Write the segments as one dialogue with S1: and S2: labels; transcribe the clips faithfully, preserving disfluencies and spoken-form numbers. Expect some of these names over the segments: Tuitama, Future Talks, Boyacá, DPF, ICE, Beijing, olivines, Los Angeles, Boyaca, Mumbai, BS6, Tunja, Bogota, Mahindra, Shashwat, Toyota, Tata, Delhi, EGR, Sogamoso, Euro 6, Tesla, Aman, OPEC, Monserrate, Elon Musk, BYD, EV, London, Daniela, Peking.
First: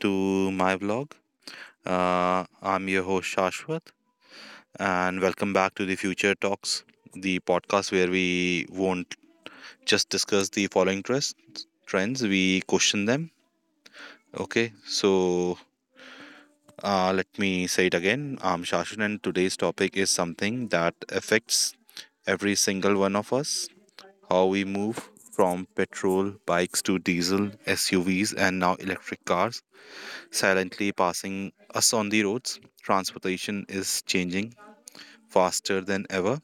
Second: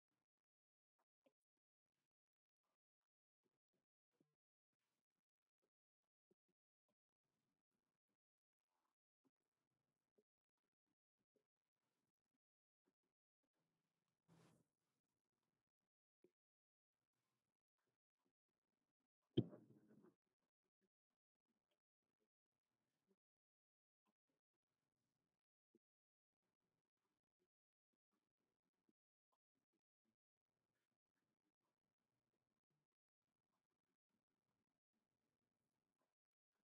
S1: to my vlog. Uh, I'm your host Shashwat, and welcome back to the Future Talks, the podcast where we won't just discuss the following trends, trends we question them. Okay, so uh, Let me say it again. I'm Shashwat, and today's topic is something that affects every single one of us. How we move from petrol bikes to diesel, S U Vs, and now electric cars silently passing us on the roads. Transportation is changing faster than ever,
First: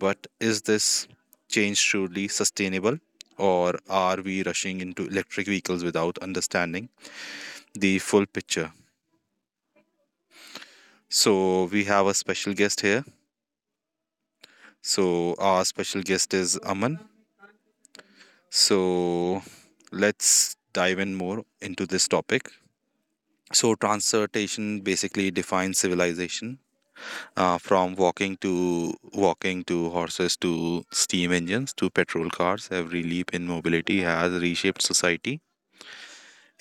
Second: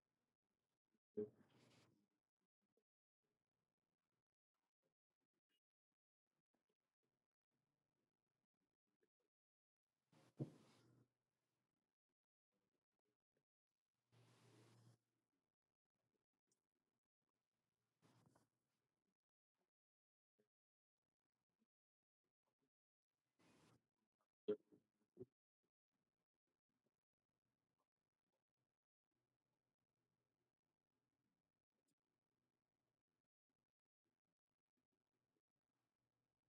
S1: but is this change truly sustainable? Or are we rushing into electric vehicles without understanding the full picture? So, we have a special guest here. So, our special guest is Aman. So, let's dive in more into this topic. So, transportation basically defines civilization. Uh, from walking to walking to horses to steam engines to petrol cars, every leap in mobility has reshaped society,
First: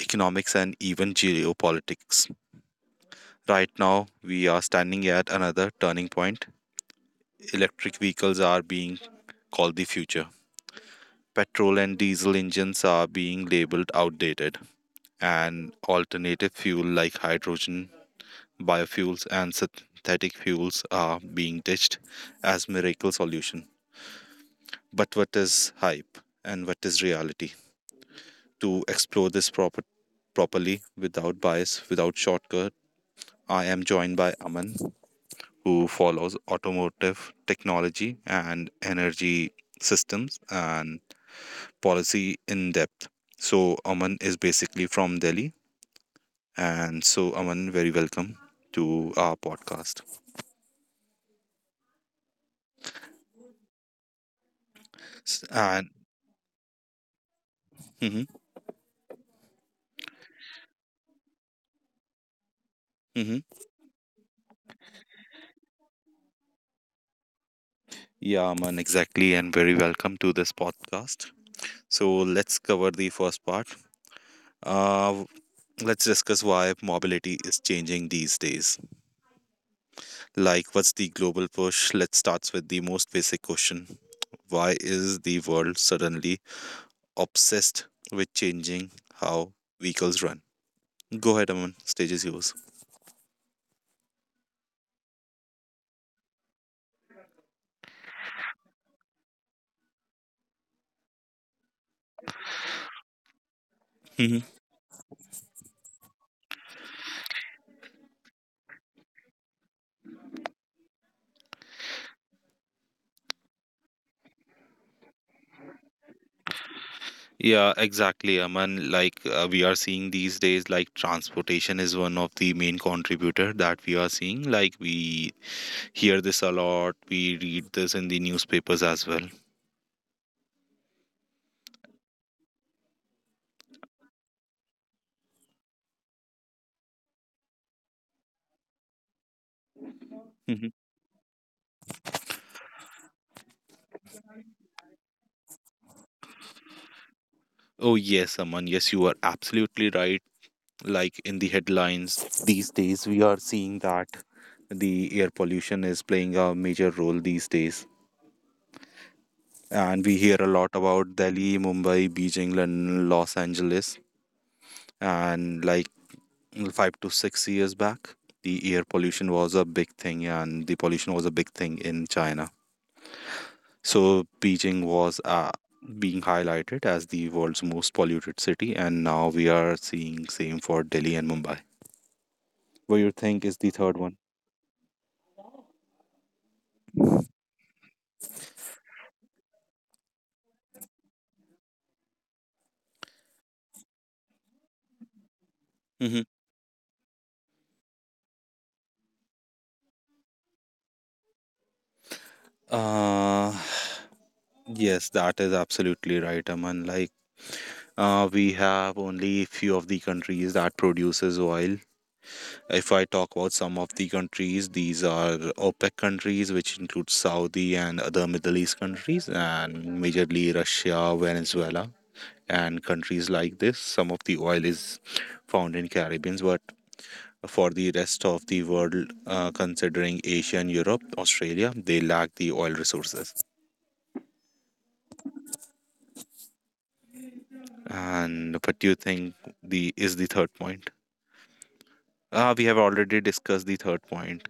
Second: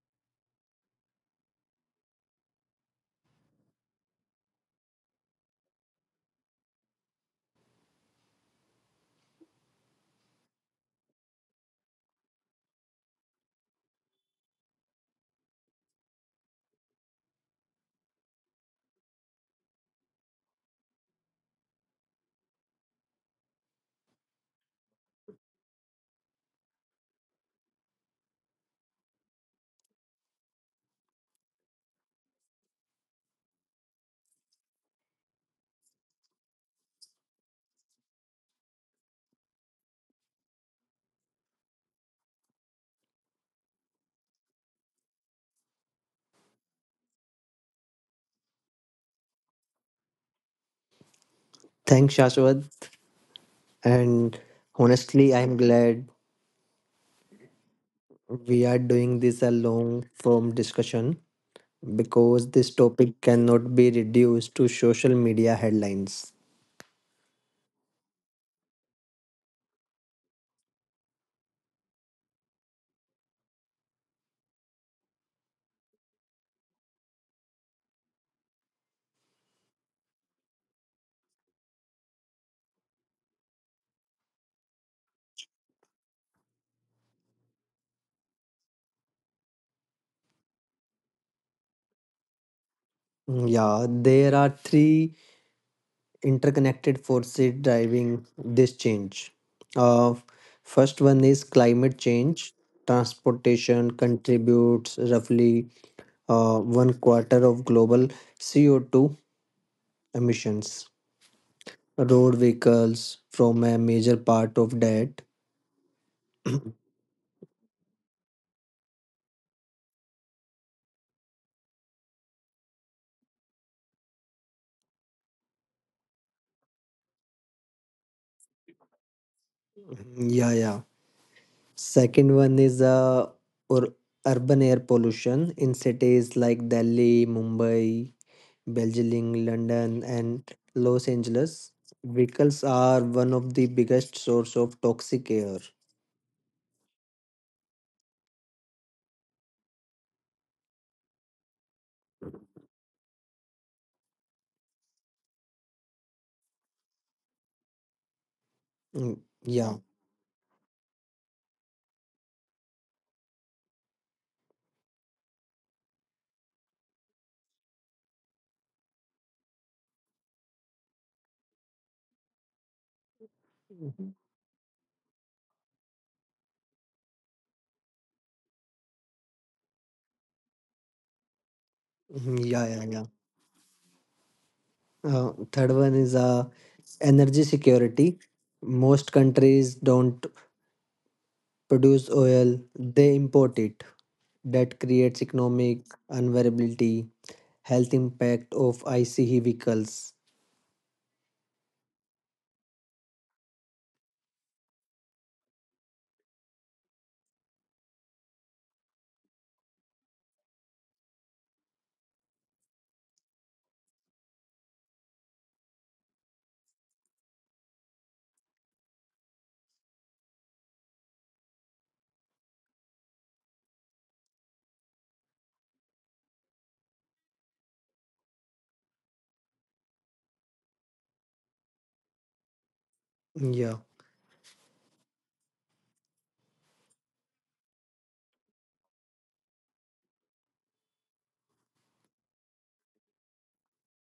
S1: economics, and even geopolitics. Right now we are standing at another turning point. Electric vehicles are being called the future, petrol and diesel engines are being labeled outdated, and alternative fuel like hydrogen, biofuels, and synthetic fuels are being ditched as miracle solutions. But what is hype and what is reality? To explore this proper, properly, without bias, without shortcut, I am joined by Aman, who follows automotive technology and energy systems and policy in depth. So Aman is basically from Delhi, and so Aman, very welcome to our podcast.
S2: Thanks, Shashwat. And
S1: S-
S2: honestly, I'm
S1: and
S2: glad
S1: mhm,
S2: we are doing this a long form discussion because this
S1: mhm.
S2: topic cannot be reduced to social media headlines.
S1: Yeah, Aman, exactly, and very welcome to this podcast. So let's cover the first part. Uh, let's discuss why mobility is changing these days. Like, what's the global push? Let's start with the most basic question. Why is the world suddenly obsessed with changing how vehicles run? Go ahead, Aman. Stage is yours.
S2: Yeah, there are three interconnected forces driving this change. Uh, First one is climate change. Transportation
S1: Mhm.
S2: contributes roughly uh, one quarter of global C O two emissions. Road vehicles from a major part of that.
S1: Yeah, exactly. I mean, like uh, we are seeing these days, like transportation is one of the main contributor that we are seeing. Like we hear this a lot. We read this in the newspapers as well.
S2: yeah, yeah. Second one is uh, or urban air pollution in cities like Delhi, Mumbai, Beijing, London, and Los Angeles. Vehicles are one of the biggest source of toxic air.
S1: Oh, yes, Aman. Yes, you are absolutely right. Like in the headlines these days, we are seeing that the air pollution is playing a major role these days.
S2: Mm,
S1: And we
S2: yeah.
S1: hear a lot about Delhi, Mumbai, Beijing, and Los Angeles. And like five to six years back, the air pollution was a big thing, and the pollution was a big thing in China.
S2: Mhm.
S1: So, Beijing was uh, being highlighted as the world's most polluted city, and now we are seeing same for Delhi and Mumbai.
S2: Yeah,
S1: What
S2: yeah,
S1: you
S2: yeah.
S1: think is the third one?
S2: Uh, third one is uh, energy security. Most countries don't produce oil; they import it. That creates
S1: Hmm.
S2: economic unvariability, health impact of I C E vehicles.
S1: Uh, yes, that is absolutely right, Aman. Like, uh, we have only few of the countries that produces oil. If I talk about some of the countries, these are OPEC countries, which include Saudi and other Middle East countries, and majorly Russia, Venezuela, and countries like this. Some of the oil is found in Caribbeans, but for the rest of the world, uh, considering Asia and Europe, Australia, they lack the oil resources.
S2: Yeah,
S1: And what do you think the is the third point? Uh, we have already discussed the third point.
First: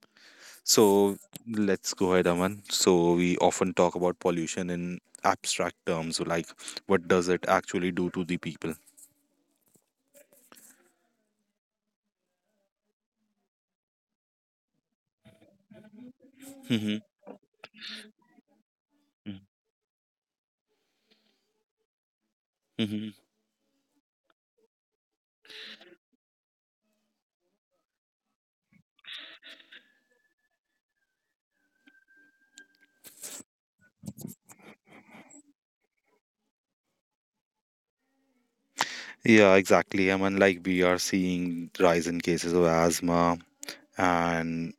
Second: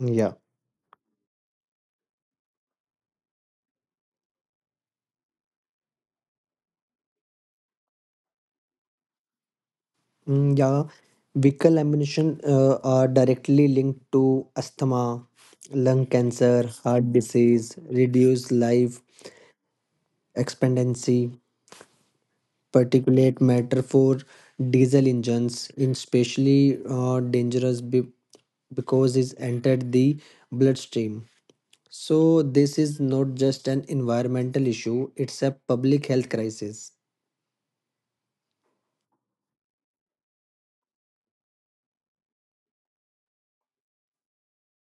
S2: yeah.
S1: So let's go ahead, Aman. So we often talk about pollution in abstract terms, like what does it actually do to the people?
S2: Mm, yeah. Vehicle emission uh, are directly linked to asthma, lung cancer,
S1: Hmm.
S2: heart disease, reduced life expectancy,
S1: Hmm.
S2: particulate matter for diesel engines, in especially uh, dangerous be- because it's entered the bloodstream. So this is not just an environmental issue, it's a public health crisis.
S1: Yeah, exactly. I mean, like we are seeing rise in cases of asthma and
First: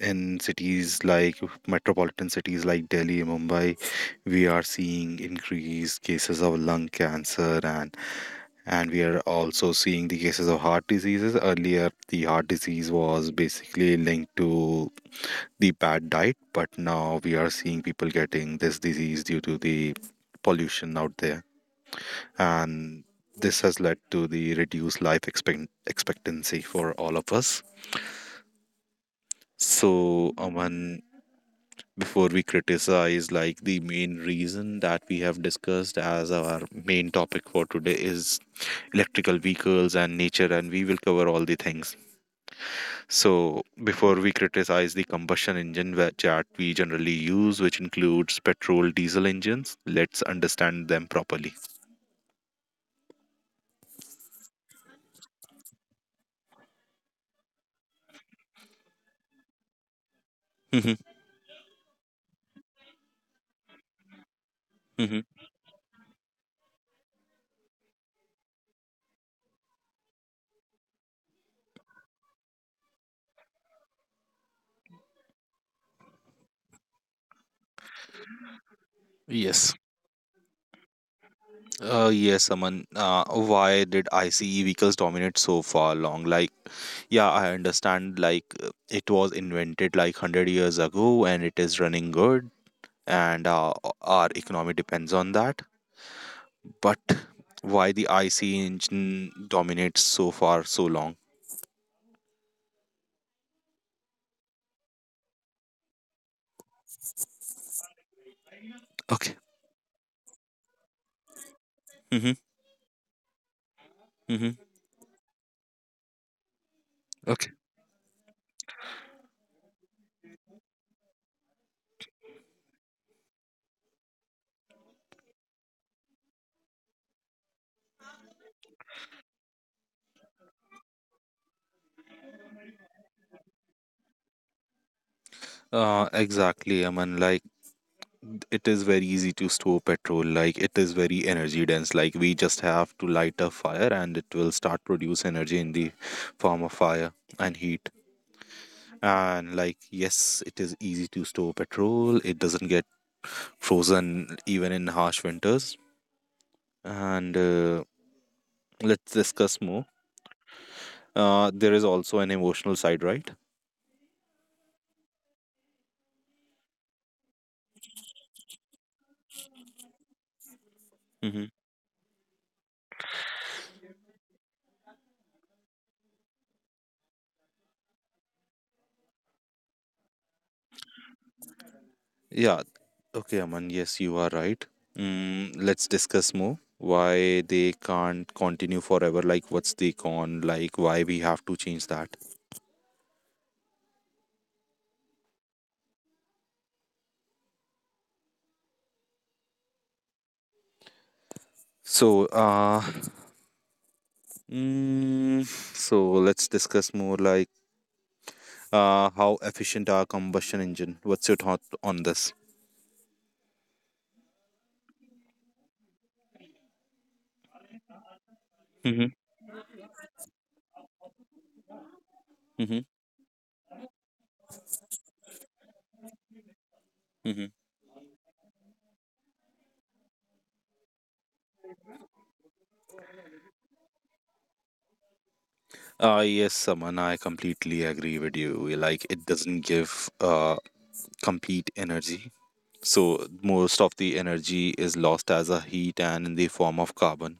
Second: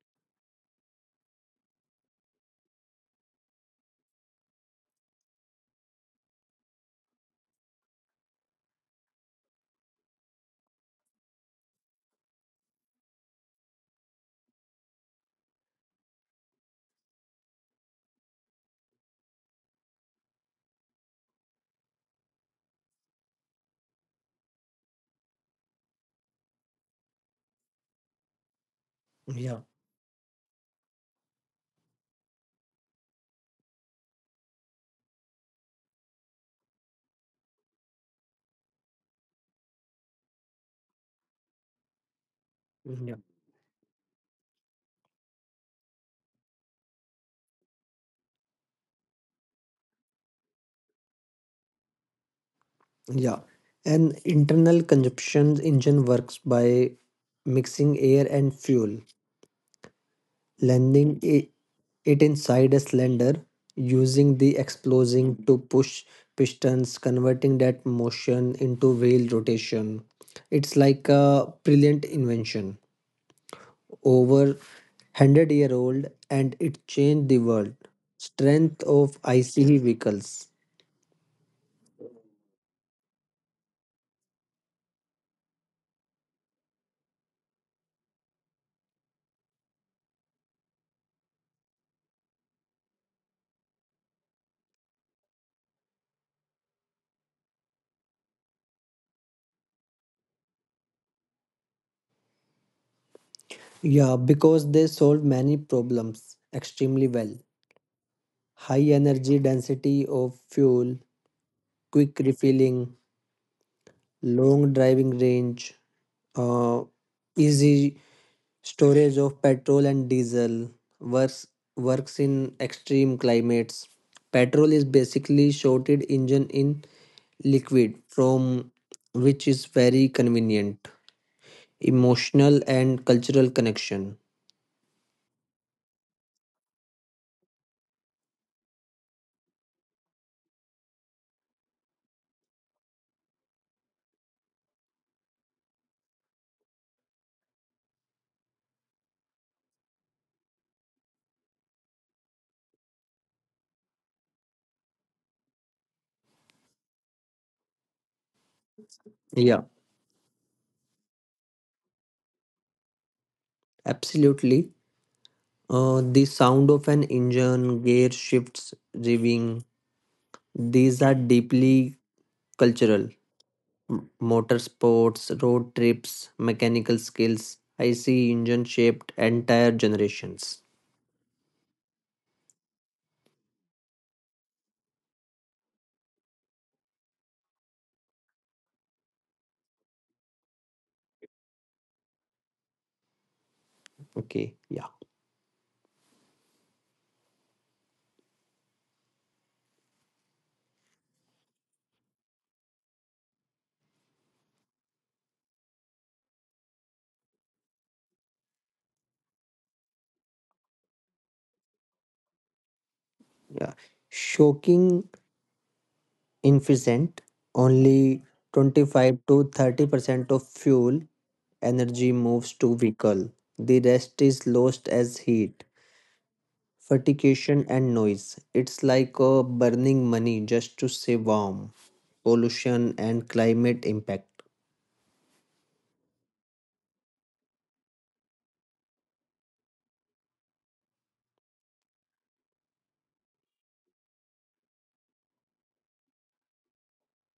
S1: in cities like metropolitan cities like Delhi, Mumbai, we are seeing increased cases of lung cancer, and and we are also seeing the cases of heart diseases. Earlier the heart disease was basically linked to the bad diet, but now we are seeing people getting this disease due to the pollution out there. And this has led to the reduced life expect- expectancy for all of us.
S2: Yeah.
S1: So Aman, before we criticize, like the main reason that we have discussed as our main topic for today is electrical vehicles and nature, and we will cover all the things.
S2: Yeah.
S1: So, before we criticize the combustion engine wha- that we generally use, which includes petrol diesel engines, let's understand them properly.
S2: Yeah. An internal combustion engine works by mixing air and fuel,
S1: Mhm,
S2: landing i- it inside a cylinder, using the
S1: mhm.
S2: explosion to push pistons, converting that motion into wheel rotation. It's like a brilliant invention. Over one hundred year old and it changed the world. Strength of
S1: Yes.
S2: I C E vehicles.
S1: Uh, yes, Aman. Uh, why did I C E vehicles dominate so far long? Like, yeah, I understand, like, uh, it was invented like one hundred years ago and it is running good, and uh, our economy depends on that. But why the I C E engine dominates so far so long?
S2: Yeah, because they solve many problems extremely well. High
S1: Okay.
S2: energy density of fuel, quick refilling,
S1: Hmm.
S2: long driving range, uh,
S1: Okay.
S2: easy storage of petrol and diesel works, works in extreme climates. Petrol is basically shorted engine in liquid from which is very convenient. Emotional and cultural connection.
S1: Uh, exactly. I mean, like it is very easy to store petrol. Like it is very energy dense. Like we just have to light a fire, and it will start produce energy in the form of fire and heat. And like yes, it is easy to store petrol. It doesn't get frozen even in harsh winters. And uh, let's discuss more.
S2: Yeah,
S1: Uh, there is also an emotional side, right?
S2: absolutely. Uh, the sound of an engine, gear shifts, revving, these are deeply cultural. M- motorsports, road trips, mechanical skills. I see engine shaped entire generations.
S1: Yeah. Okay, Aman. Yes, you are right. Mm, let's discuss more why they can't continue forever. Like, what's the con? Like, why we have to change that?
S2: Okay, yeah,
S1: So, uh, mm, so let's discuss more. Like, uh, how efficient are combustion engine? What's your thought on this?
S2: yeah. Shocking inefficient. Only twenty-five
S1: Mm-hmm.
S2: to thirty percent of fuel energy moves to
S1: Mm-hmm.
S2: vehicle. The rest is lost as heat,
S1: Mm-hmm.
S2: fatigation, and noise. It's like uh, burning money just to stay warm. Pollution and climate impact.
S1: Uh, yes, Saman, I completely agree with you. Like, it doesn't give uh, complete energy. So most of the energy is lost as a heat and in the form of carbon.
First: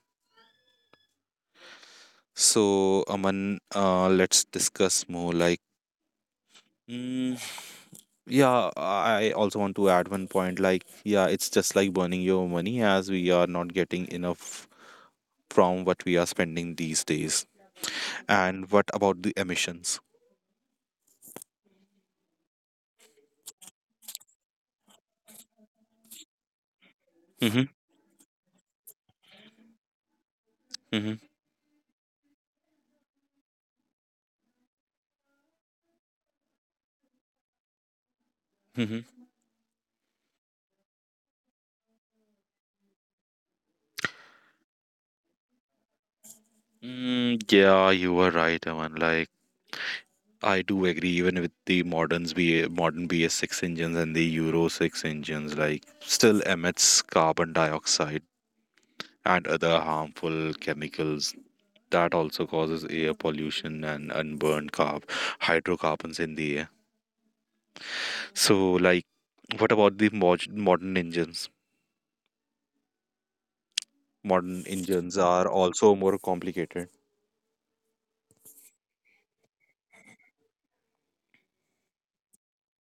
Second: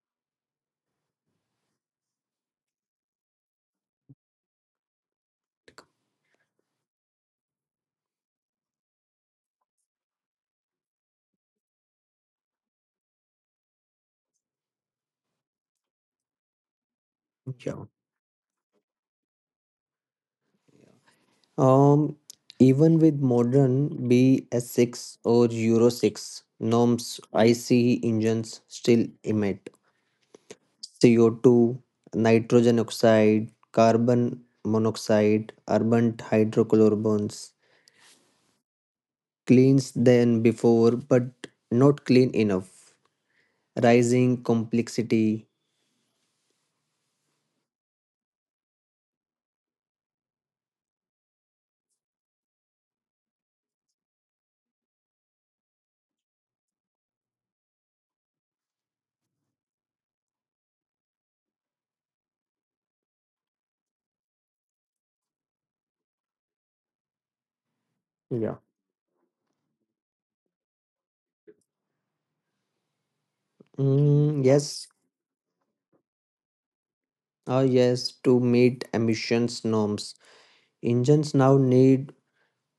S1: So Aman, uh, let's discuss more like. mm, yeah, I also want to add one point like yeah, it's just like burning your money as we are not getting enough from what we are spending these days.
S2: Yeah.
S1: And what about the emissions?
S2: Um, Even with modern B S six or Euro six norms,
S1: Mm-hmm,
S2: I C E engines still emit
S1: mm-hmm,
S2: C O two, nitrogen oxide, carbon monoxide, urban hydrocarbons.
S1: mm-hmm.
S2: Cleans than before, but not clean enough. Rising complexity.
S1: Mm, yeah, you were right, Aman. Like I do agree. Even with the moderns, B modern B S six engines and the Euro six engines, like still emits carbon dioxide and other harmful chemicals that also causes air pollution and unburned carb hydrocarbons in the air.
S2: Yeah.
S1: So, like, what about the mod- modern engines?
S2: Mm,
S1: Modern
S2: yes.
S1: engines are also more complicated.
S2: Ah, yes. To meet emissions norms, engines now need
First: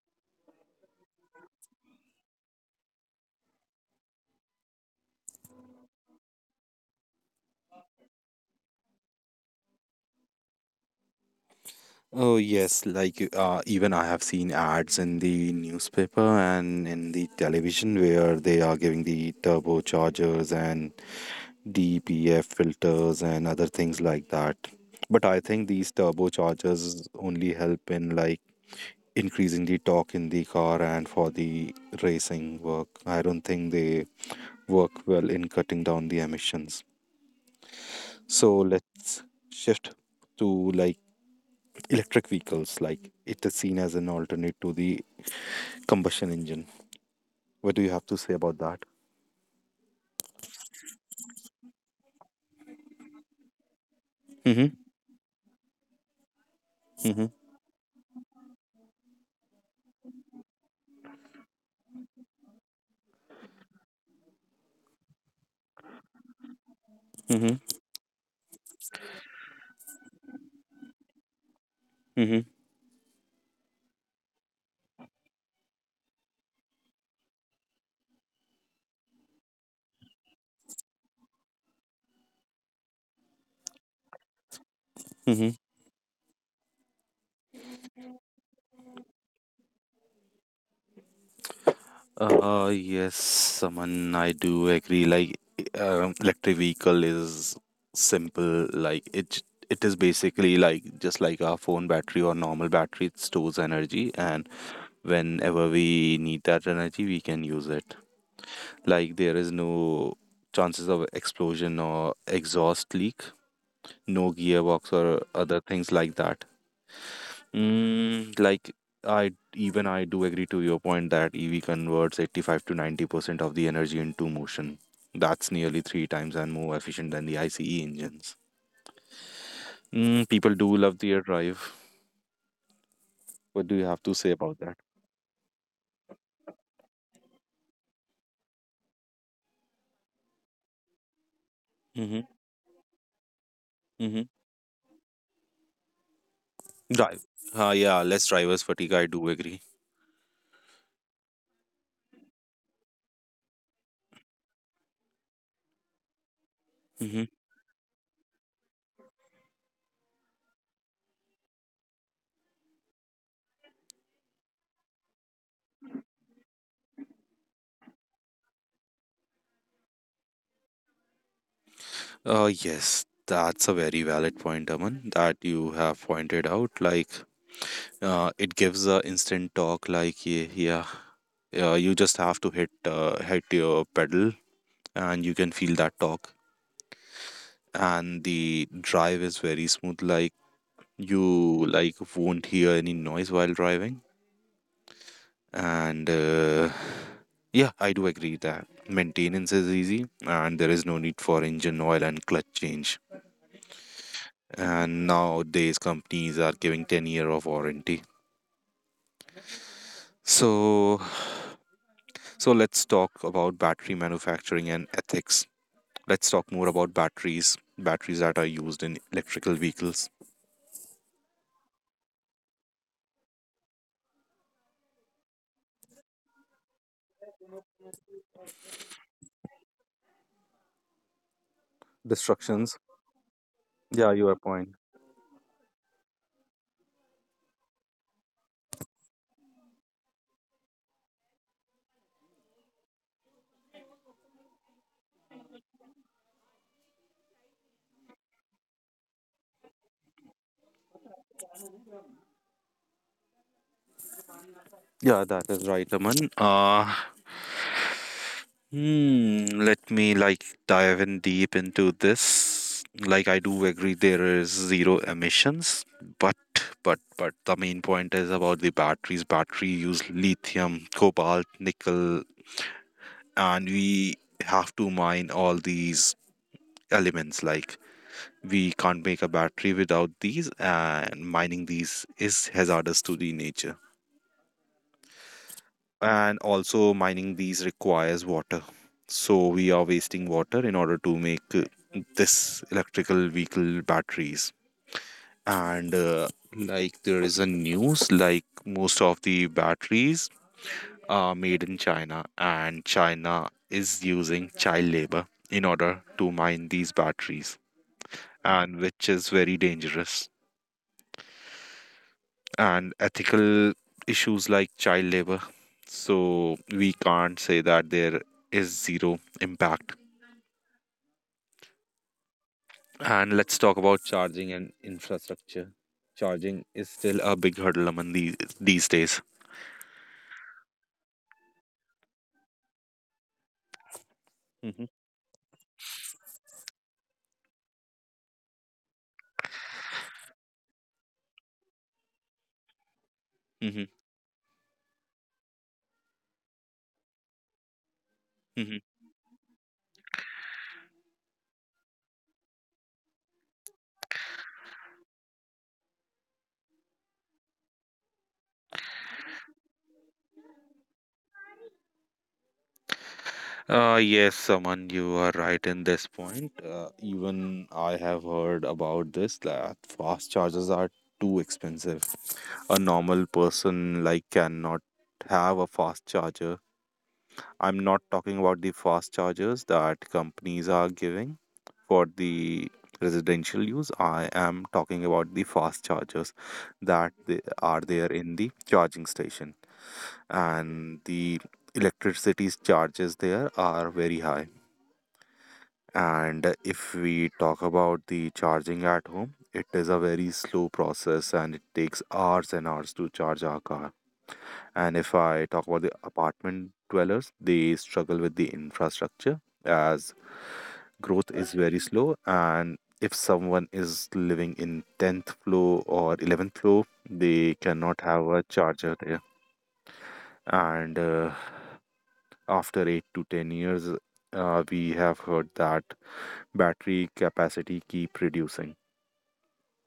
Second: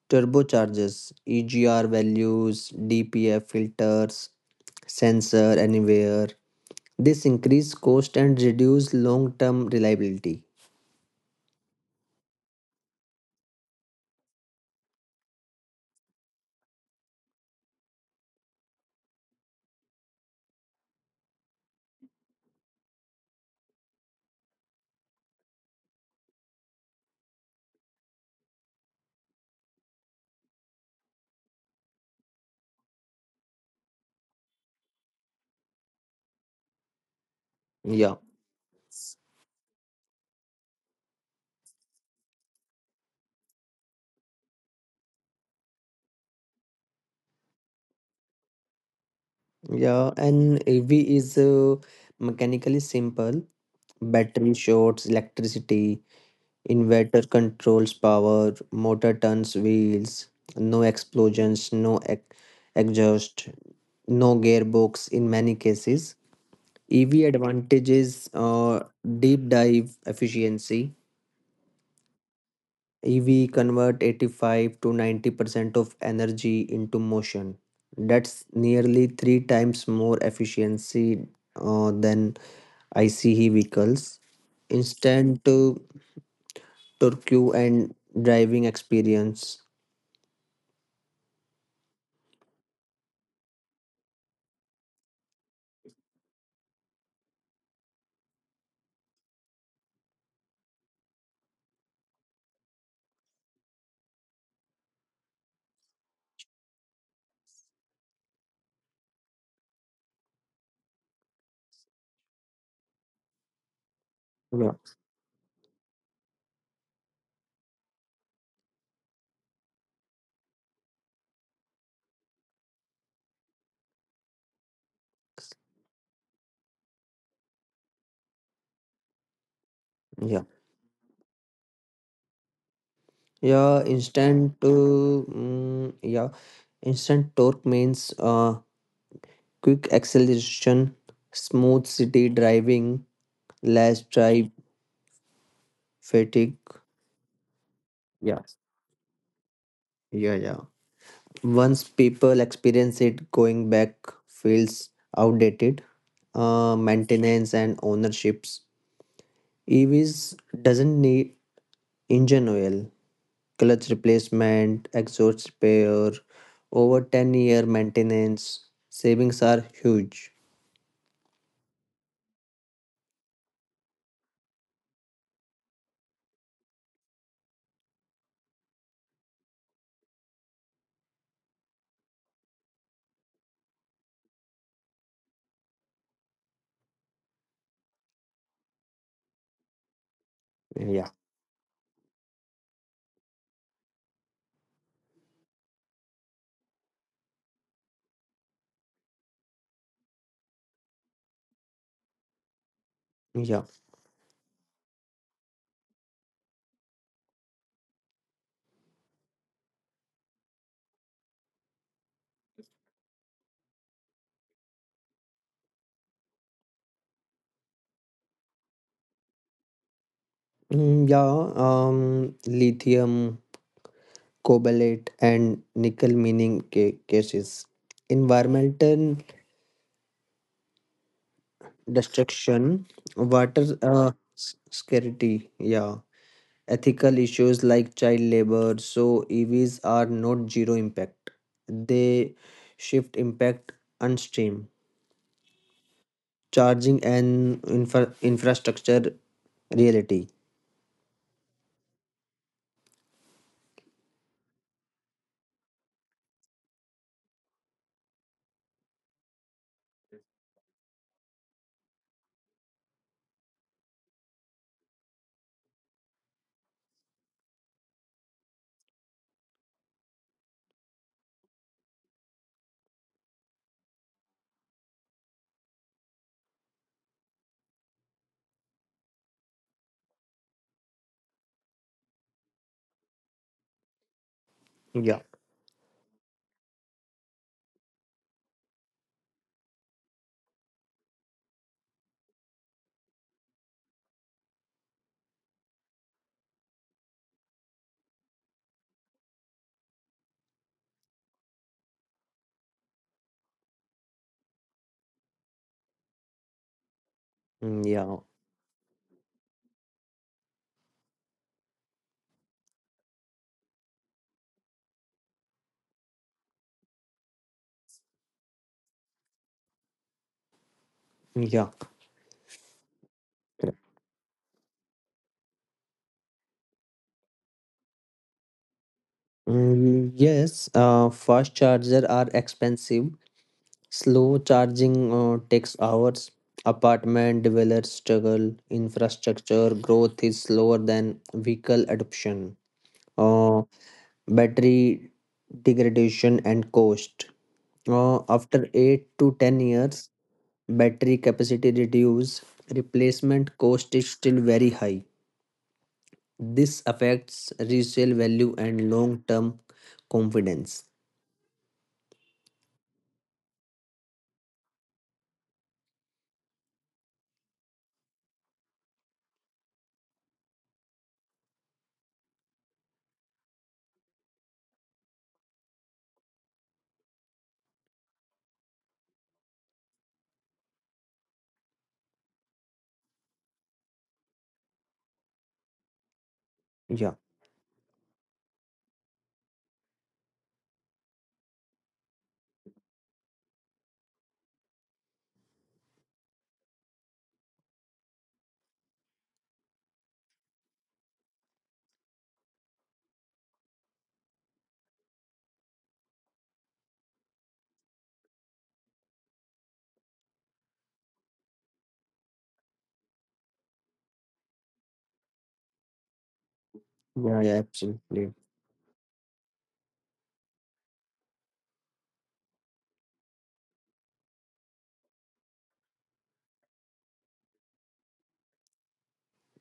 S2: turbochargers, E G R values, D P F filters, sensor anywhere. This increase cost and reduce long-term reliability.
S1: Oh yes, like uh, even I have seen ads in the newspaper and in the television where they are giving the turbochargers and D P F filters and other things like that. But I think these turbochargers only help in like increasing the torque in the car and for the racing work. I don't think they work well in cutting down the emissions.
S2: Yeah,
S1: So let's shift to like electric vehicles, like it is seen as an alternate to the combustion engine. What do you have to say about that?
S2: yeah, and A V is uh, mechanically simple. Battery
S1: Mm-hmm,
S2: shorts electricity,
S1: mm-hmm,
S2: inverter controls power, motor turns wheels, no explosions, no ex- exhaust, no gearbox in many cases. E V
S1: mm-hmm,
S2: advantages uh, deep dive efficiency.
S1: mm-hmm,
S2: E V convert eighty-five to ninety percent of energy into motion. That's nearly three times more efficiency uh, than I C E vehicles. Instant uh,
S1: mm-hmm.
S2: torque and driving experience.
S1: Uh, yes, Saman, I do agree. Like, um, electric vehicle is simple. Like, it j- it is basically like just like our phone battery or normal battery. It stores energy, and whenever we need that energy, we can use it. Like, there is no chances of explosion or exhaust leak. No
S2: Yeah,
S1: gearbox or other things like that. Mm, like I even I do agree to your point that E V converts eighty-five to ninety percent of the energy into motion. That's nearly three times and more efficient than the I C E engines. Mm,
S2: yeah,
S1: people do love their drive. What do you
S2: yeah.
S1: have to say about
S2: Instant, uh,
S1: that?
S2: mm, yeah. Instant torque means uh, quick acceleration, smooth
S1: Mm-hmm.
S2: city driving, less
S1: Mm-hmm.
S2: drive fatigue.
S1: Drive. Uh, yeah, less
S2: Yeah,
S1: drivers fatigue. I do agree.
S2: yeah, yeah. Once people experience it, going back feels outdated. Uh,
S1: Mm-hmm.
S2: maintenance and ownerships. E Vs doesn't need engine oil, clutch replacement, exhaust repair, over ten year maintenance. Savings are huge.
S1: Uh, yes, that's a very valid point, Aman, that you have pointed out. Like uh, it gives a instant torque like yeah, yeah, uh, you just have to hit uh, hit your pedal and you can feel that torque, and the drive is very smooth, like
S2: Yeah,
S1: you like won't hear any noise while driving. And uh, yeah, I do agree that maintenance is easy and there is no need for engine oil and clutch change.
S2: yeah.
S1: And nowadays companies are giving ten year of warranty, so. So let's talk about battery manufacturing and ethics. Let's talk more about batteries, batteries that are used in electrical vehicles.
S2: Mm, yeah, um, Lithium, cobalt, and nickel mining ca- cases. Environmental
S1: Destructions.
S2: destruction, water uh,
S1: Yeah, your
S2: s-
S1: point.
S2: scarcity, yeah, ethical issues like child labor. So E Vs are not zero impact; they shift impact upstream, charging and infra- infrastructure reality.
S1: Yeah, that is right, Aman. Uh, hmm, let me like dive in deep into this. Like I do agree there is zero emissions, but but but the main point is about the batteries. Battery use lithium, cobalt, nickel, and we have to mine all these elements like. We can't make a battery without these, and mining these is hazardous to the nature.
S2: Yeah,
S1: And also, mining these requires water. So, we are wasting water in order to make uh, this electrical vehicle batteries. And uh, like there is a news, like most of the batteries are made in China, and China is using child labor in order to mine these batteries,
S2: mm, yeah,
S1: and which is very dangerous. And ethical issues like child labor. So we can't say that there is zero impact.
S2: yeah.
S1: And let's talk about charging and infrastructure. Charging is still a big hurdle among these these days.
S2: Mm, yes, uh, Fast charger are expensive. Slow
S1: Mhm,
S2: charging uh, takes hours. Apartment dwellers struggle. Infrastructure growth is slower than vehicle adoption.
S1: mhm,
S2: Uh, Battery degradation and cost. Uh,
S1: mhm.
S2: after eight to ten years, battery capacity reduces. Replacement cost is still very high. This affects resale value and long term confidence.
S1: Uh, yes, Saman, you are right in this point. Uh, even I have heard about this that fast chargers are too expensive. A normal person like cannot have a fast charger. I'm not talking about the fast chargers that companies are giving for the residential use. I am talking about the fast chargers
S2: Yeah,
S1: that they are there in the charging station and the electricity's charges there are very high. And if we talk about the charging at home, it is a very slow process and it takes hours and hours to charge our car. And if I talk about the apartment dwellers, they struggle with the infrastructure as growth is very slow. And if someone is living in tenth floor or eleventh floor, they
S2: yeah, yeah,
S1: cannot have a
S2: absolutely.
S1: charger there. And uh, after eight to ten years, uh, we have heard that battery capacity keep reducing,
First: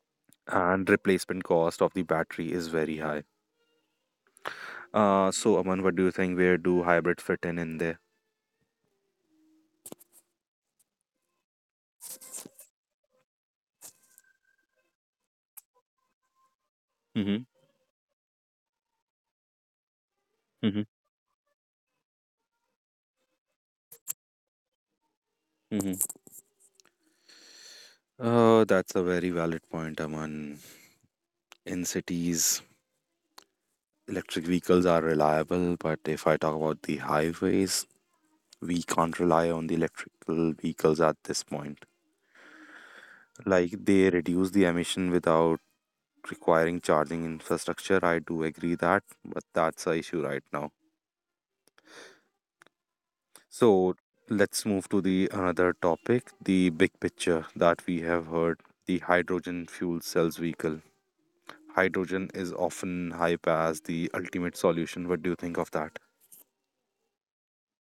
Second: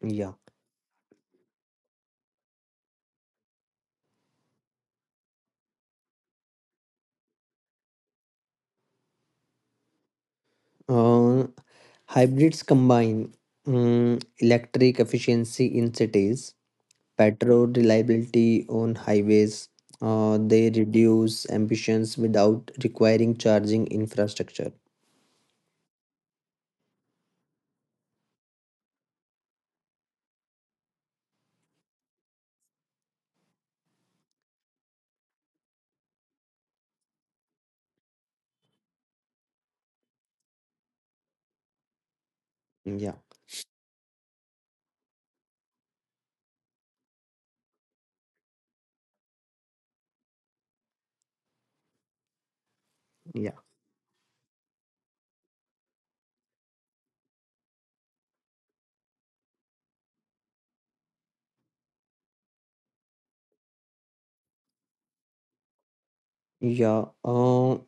S2: Yeah.
S1: and replacement cost of the battery is very high. Uh, so, Aman, what do you think? Where do hybrid fit in in there?
S2: Uh, Hybrids combine mm, electric efficiency in cities,
S1: Mm-hmm.
S2: petrol reliability on highways. Uh, they reduce emissions without requiring charging infrastructure.
S1: hmm Uh, that's a very valid point, Aman. In cities, electric vehicles are reliable, but if I talk about the highways, we can't rely on the electrical vehicles at this point.
S2: Yeah,
S1: Like, they reduce the emission without requiring charging infrastructure. I do agree that, but that's a issue right now.
S2: yeah,
S1: So let's move to the another topic, the big picture that we have heard, the hydrogen fuel cells vehicle. Hydrogen is often hyped as the ultimate solution. What do you think of that?
S2: yeah. Uh,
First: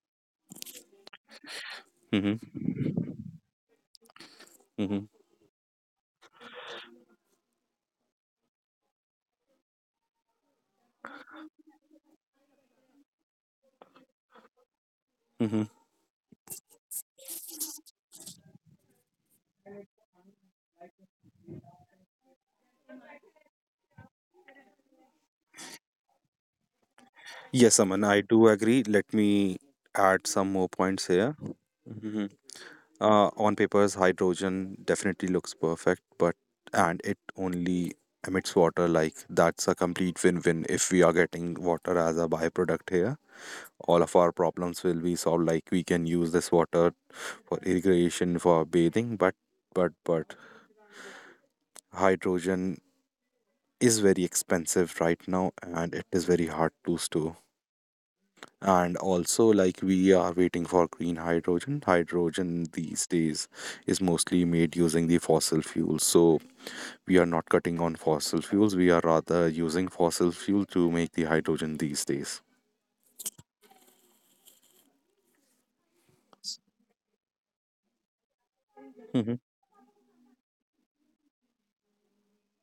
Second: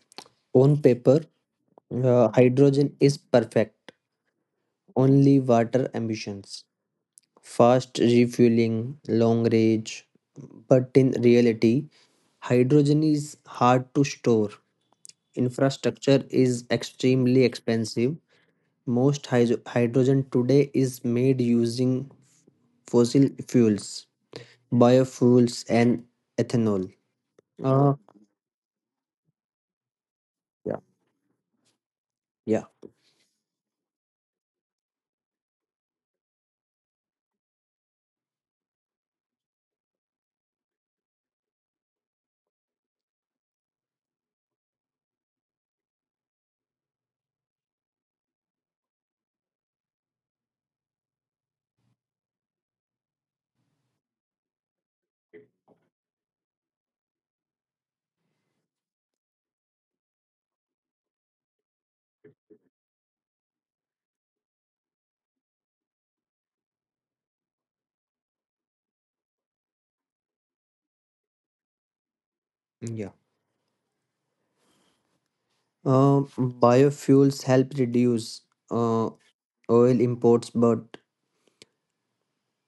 S2: on paper, uh,
S1: Mm-hmm.
S2: hydrogen is perfect.
S1: Mm-hmm.
S2: Only water emissions, fast refueling, long range. But in reality, hydrogen is hard to store.
S1: Mm-hmm.
S2: Infrastructure is extremely expensive. Most hy- hydrogen today is made using fossil fuels, biofuels, and ethanol.
S1: Yes,
S2: Uh,
S1: Aman, I do agree. Let me add some more
S2: yeah,
S1: points here. hmm
S2: yeah,
S1: Uh, on papers, hydrogen definitely looks perfect, but and it only emits water. Like, that's a complete win-win if we are getting water as a byproduct here. All of our problems will be solved. Like, we can use this water for irrigation, for bathing, but but but hydrogen is very expensive right now and it is very hard to store. And also, like, we are waiting for green hydrogen. Hydrogen these days is mostly made using the fossil fuels, so we are not cutting on fossil fuels, we are rather using fossil fuel to make the hydrogen these days.
S2: yeah. Uh, Biofuels help reduce uh,
S1: hmm
S2: oil imports but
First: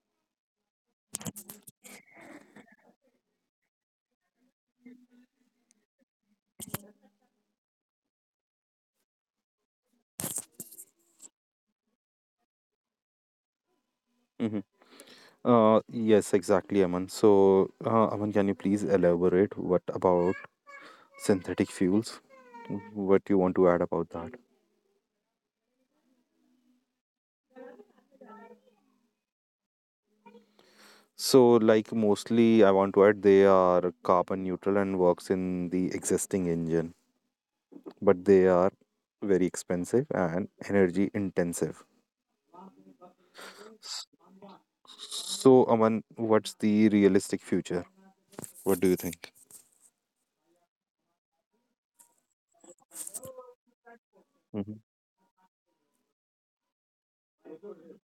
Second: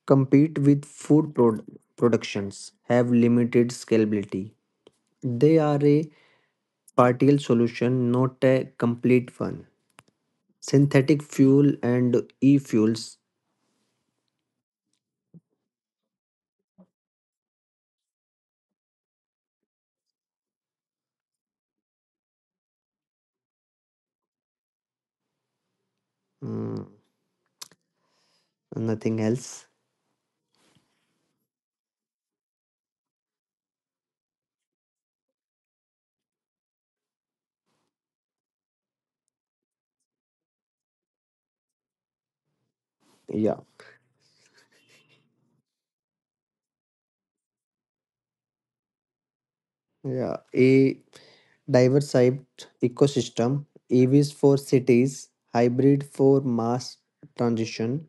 S2: compete with food prod- productions, have limited scalability. They are a partial solution, not a complete one. Synthetic fuel and e fuels.
S1: hmm uh, yes, exactly, Aman. So uh, Aman, can you please elaborate, what about synthetic fuels, what you want to add about that?
S2: Mm, Nothing else.
S1: So, like, mostly I want to add they are carbon neutral and works in the existing engine, but they are very expensive and energy intensive.
S2: Yeah,
S1: S- So, Aman, what's the realistic future? What do you think?
S2: yeah. A diversified ecosystem. E Vs for
S1: hmm
S2: cities, hybrid for mass transition,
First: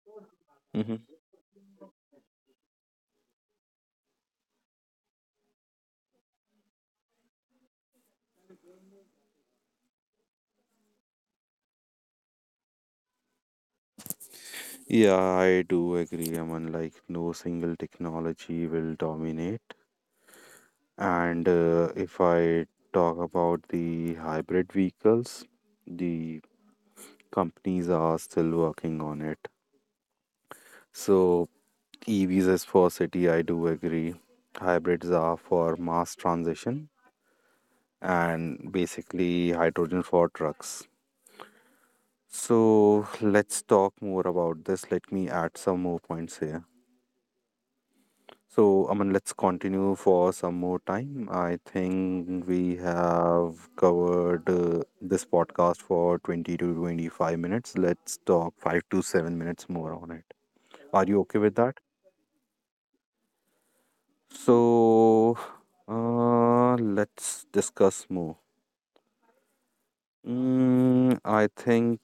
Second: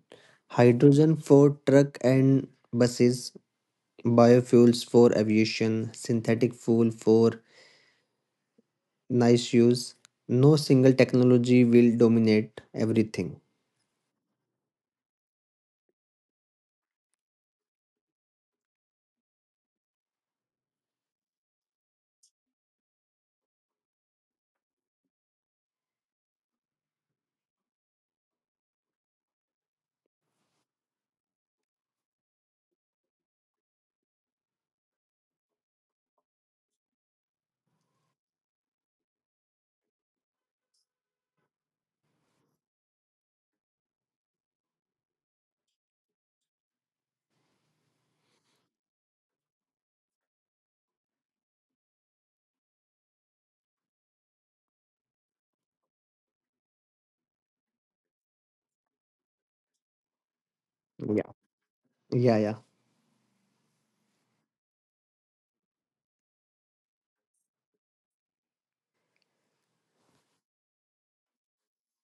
S1: hmm
S2: hydrogen for truck and buses, biofuels for aviation, synthetic fuel for nice use. No single technology will dominate everything.
S1: Yeah, I do agree, Aman. Like, no single technology will dominate. And uh, if I talk about the hybrid vehicles, the companies are still working on it. So E Vs is for city, I do agree. Hybrids are for mass transition and basically hydrogen for trucks. So let's talk more about this. Let me add some more points here. So, I mean, let's continue for some more time. I think we have covered uh, this podcast for twenty to twenty-five minutes. Let's talk five to seven minutes more on it. Are you
S2: Yeah,
S1: okay with that?
S2: yeah, yeah,
S1: So, uh, let's discuss more. Mm, I think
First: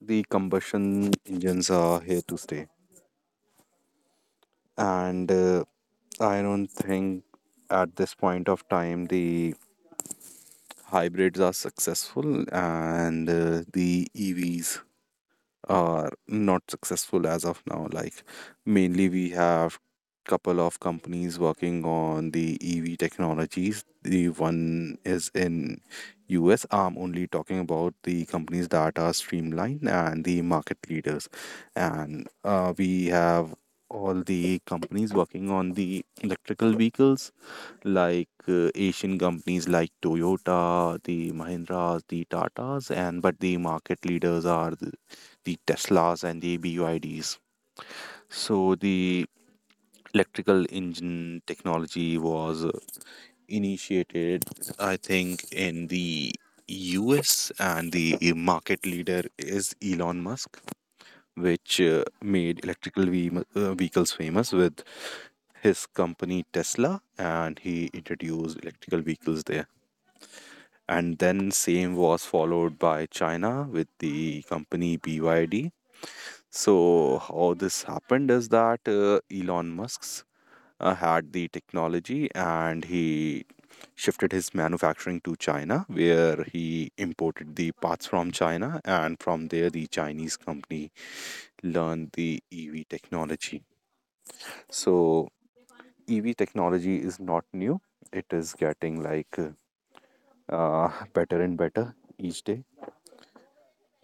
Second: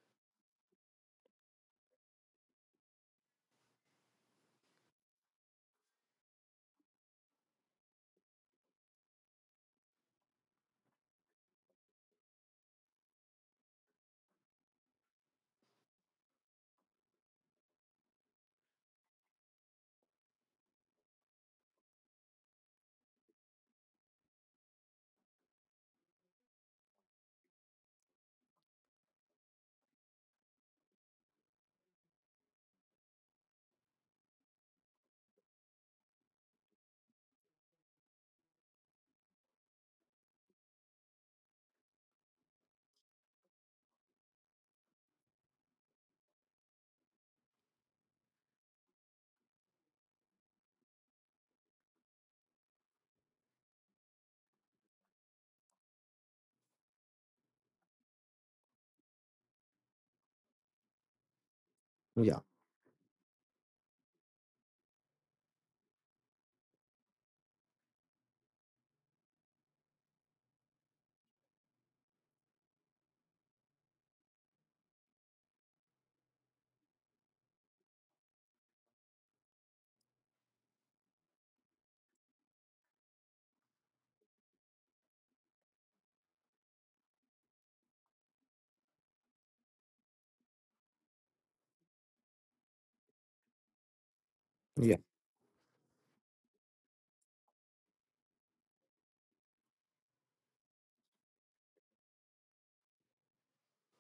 S1: the combustion engines are here to stay, and uh, I don't think at this point of time the hybrids are successful, and uh, the E Vs are not successful as of now. Like, mainly we have couple of companies working on the ev technologies. The one is in us. I'm only talking about the companies that are streamlined and the market leaders, and uh, we have all the companies working on the electrical vehicles, like uh, Asian companies like Toyota, the Mahindras, the Tatas, and but the market leaders are the, the Teslas and the B Y Ds. So the electrical engine technology was uh, initiated, I think, in the U S, and the market leader is Elon Musk, which uh,
S2: yeah,
S1: made electrical ve- uh, vehicles famous with his company Tesla, and he introduced electrical vehicles there. And then same was followed by China with the company B Y D. So how this happened is that uh, Elon Musk's uh, had the technology and he shifted his manufacturing to China where he imported the parts from China, and from there the Chinese company learned the E V technology.
S2: yeah,
S1: So E V technology is not new. It is getting like uh, better and better each day,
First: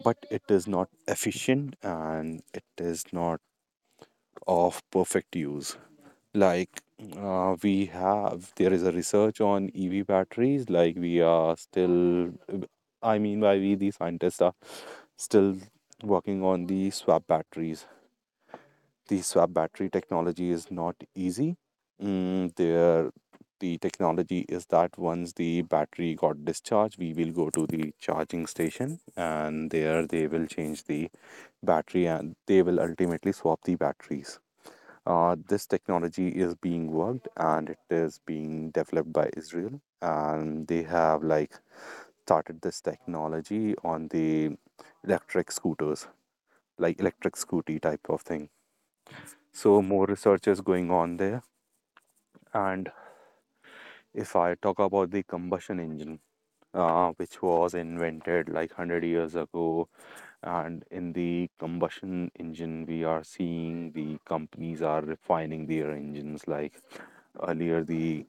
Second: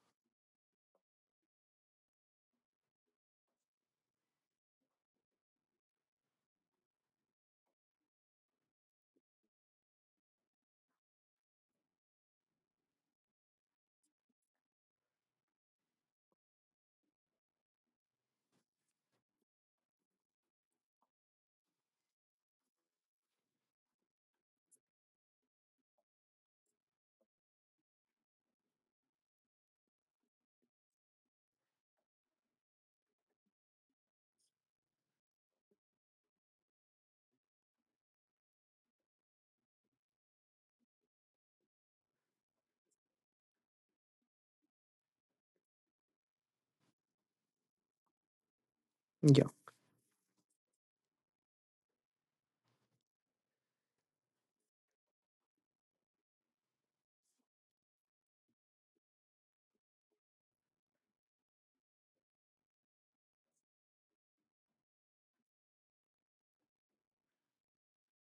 S1: but it is not efficient and it is not of perfect use. Like, uh, we have there is a research on ev batteries. Like, we are still, I mean by we the scientists are still working on the swap batteries. The swap battery technology is not easy. Mm, there the technology is that once the battery got discharged, we will go to the charging station and there they will change the battery and they will ultimately swap the batteries. Uh, this technology is being worked and it is being developed by Israel, and they have like started this technology on the electric scooters, like electric scooty type of thing.
S2: yeah,
S1: So more research is going on there. And if I talk about the combustion engine, uh, which was invented like one hundred years ago. And in the combustion engine, we are seeing the companies are refining their engines. Like, earlier, the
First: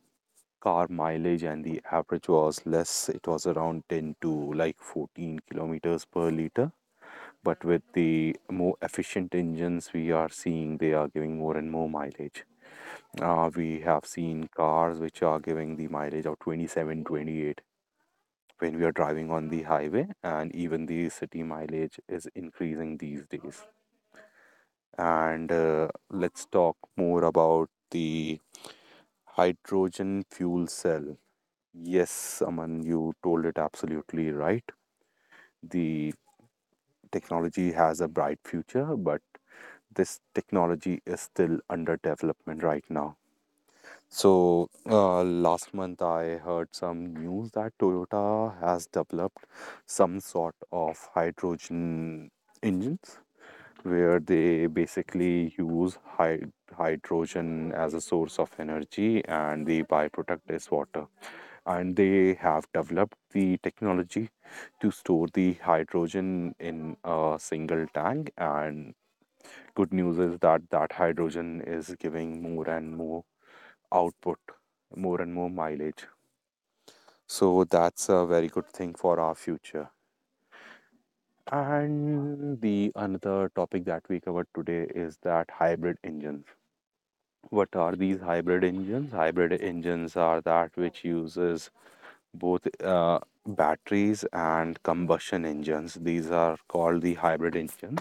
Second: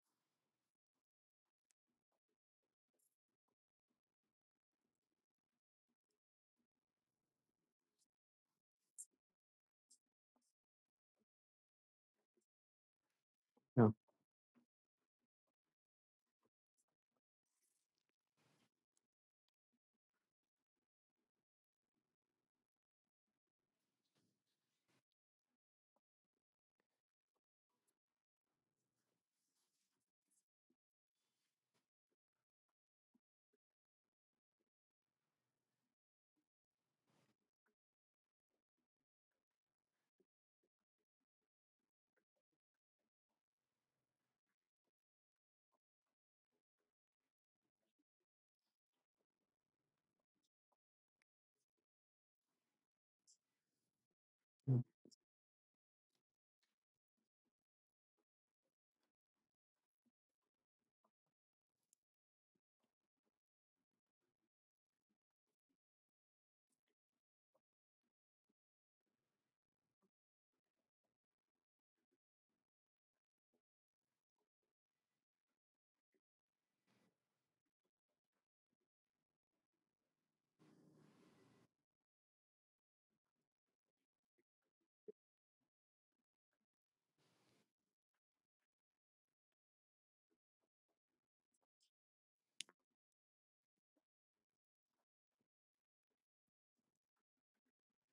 S1: car mileage and the average was less, it was around ten to like fourteen kilometers per liter. But with the more efficient engines, we are seeing they are giving more and more mileage. Uh, we
S2: yeah,
S1: have seen cars which are giving the mileage of twenty seven, twenty eight when we are driving on the highway, and even the city mileage is increasing these days. and uh, let's talk more about the hydrogen fuel cell. Yes, Aman, you told it absolutely right. The technology has a bright future, but this technology is still under development right now. So, uh, last month I heard some news that Toyota has developed some sort of hydrogen engines where they basically use hy- hydrogen as a source of energy and the byproduct is water, and they have developed the technology to store the hydrogen in a single tank. And good news is that that hydrogen is giving more and more output, more and more mileage. So that's a very good thing for our future. And the another topic that we covered today is that hybrid engines. What are these hybrid engines? Hybrid engines are that which uses both uh, batteries and combustion engines. These are called the hybrid engines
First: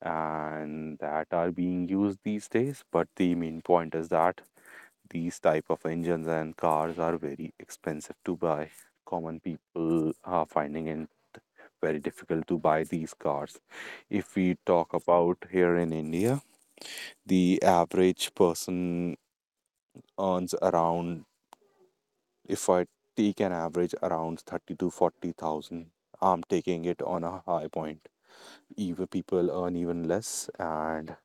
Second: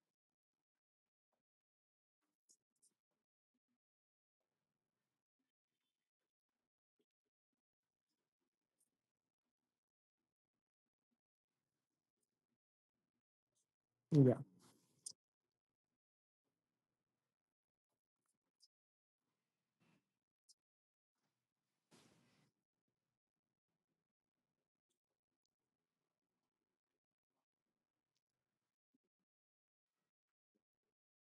S1: and that are being used these days. But the main point is that these type of engines and cars are very expensive to buy. Common people are finding it very difficult to buy these cars. If
S2: yeah,
S1: we talk about here in India, the average person earns around, if I take an average, around thirty to forty thousand. I'm taking it on a high point. Even people earn even less, and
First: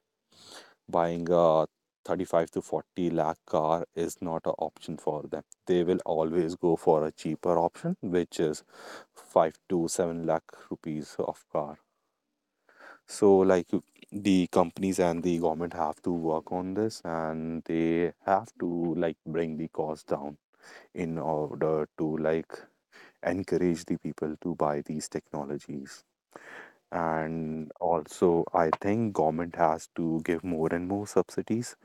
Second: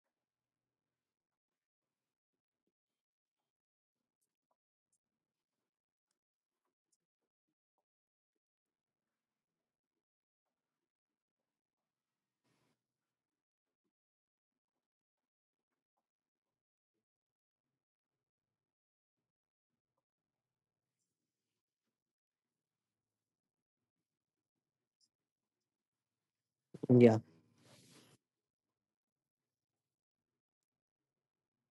S1: buying a thirty-five to forty lakh car is not an option for them. They will always go for a cheaper option, which is five to seven lakh rupees of car. So, like, the companies and the government have to work on this, and they have to like bring the cost down in order to like encourage the people to buy these technologies.
S2: yeah,
S1: And also, I think government has to give more and more subsidies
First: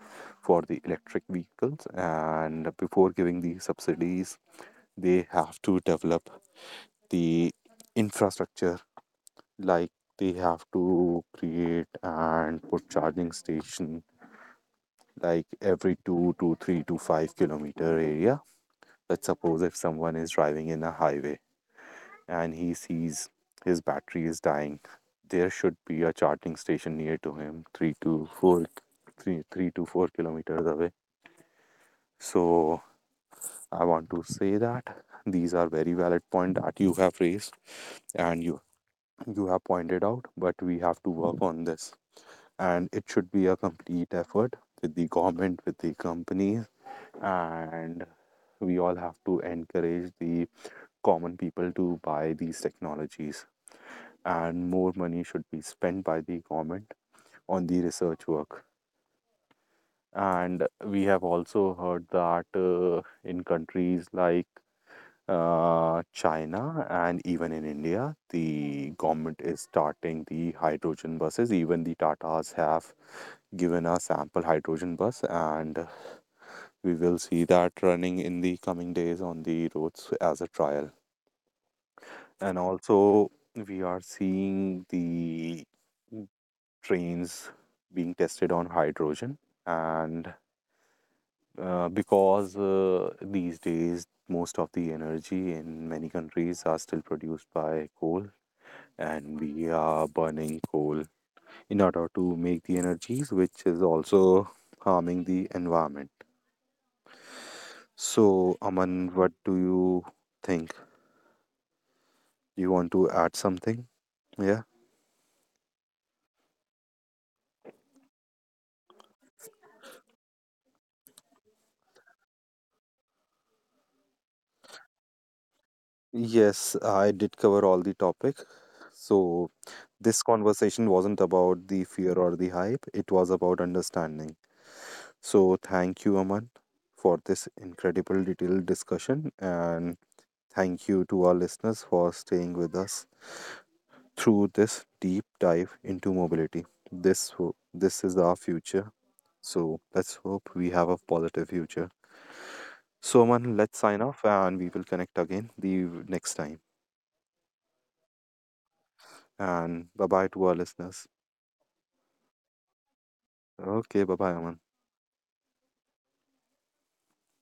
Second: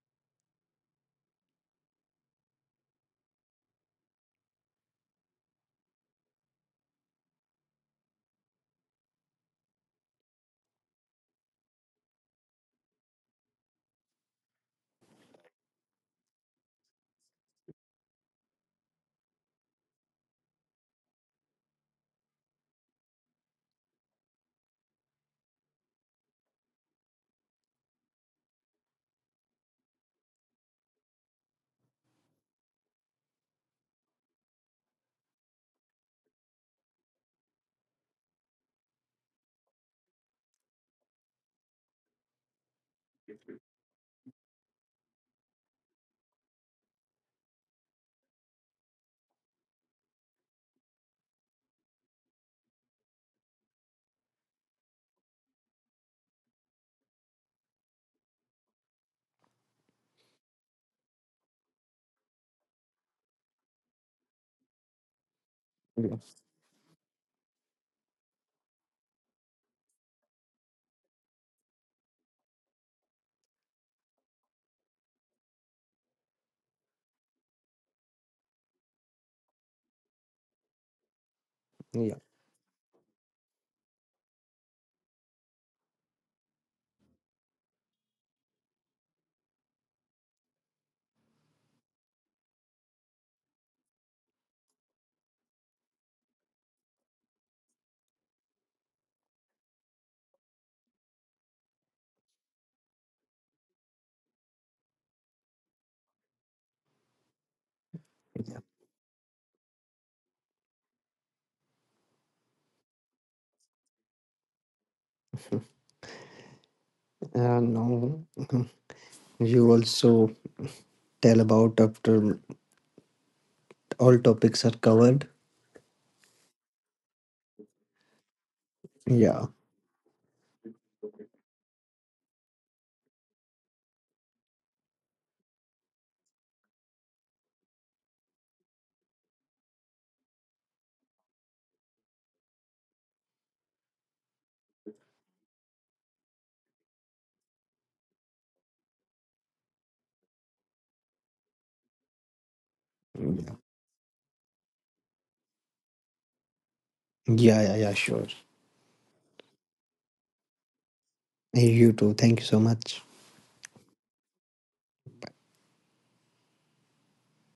S1: for the electric vehicles. And before giving the subsidies, they have to develop the infrastructure, like they have to create and put charging station like every two to three to five kilometer area. Let's suppose if someone is driving in a highway and he sees his battery is dying, there should be a charging station near to him, three to four, three, three to four kilometers away. So I want to say that these are very valid points that you have raised and you you have pointed out, but we have to work on this, and it should be a complete effort with the government, with the companies, and we all have to encourage the common people to buy these technologies, and more money should be spent by the government on the research work. And we have also heard that uh, in countries like uh,
S2: yeah,
S1: China and even in India, the government is starting the hydrogen buses. Even the Tatas have given a sample hydrogen bus, and we will see that running in the coming days on the roads as a trial.
S2: yeah.
S1: And also, we are seeing the trains being tested on hydrogen, and uh, because uh, these days most of the energy in many countries are still produced by coal, and we are burning coal in order to make the energies, which is also harming the environment.
S2: yeah.
S1: So, Aman, what do you think, you want to add something? Yeah
S2: Uh, no. You also tell about after all topics are covered.
S1: Yes, I did cover all the topic. So
S2: Yeah.
S1: this conversation wasn't about the fear or the hype, it was about understanding. So, thank you, Aman, for this incredible detailed discussion, and thank you to our listeners for staying with us through this deep dive into mobility. This, ho- this is our future, so let's hope we have a positive future. So, Aman, let's sign off and we will connect again the next time.
S2: Yeah, yeah, yeah, sure.
S1: And bye bye to our listeners.
S2: You too. Thank you so much.
S1: Okay, bye bye, Aman.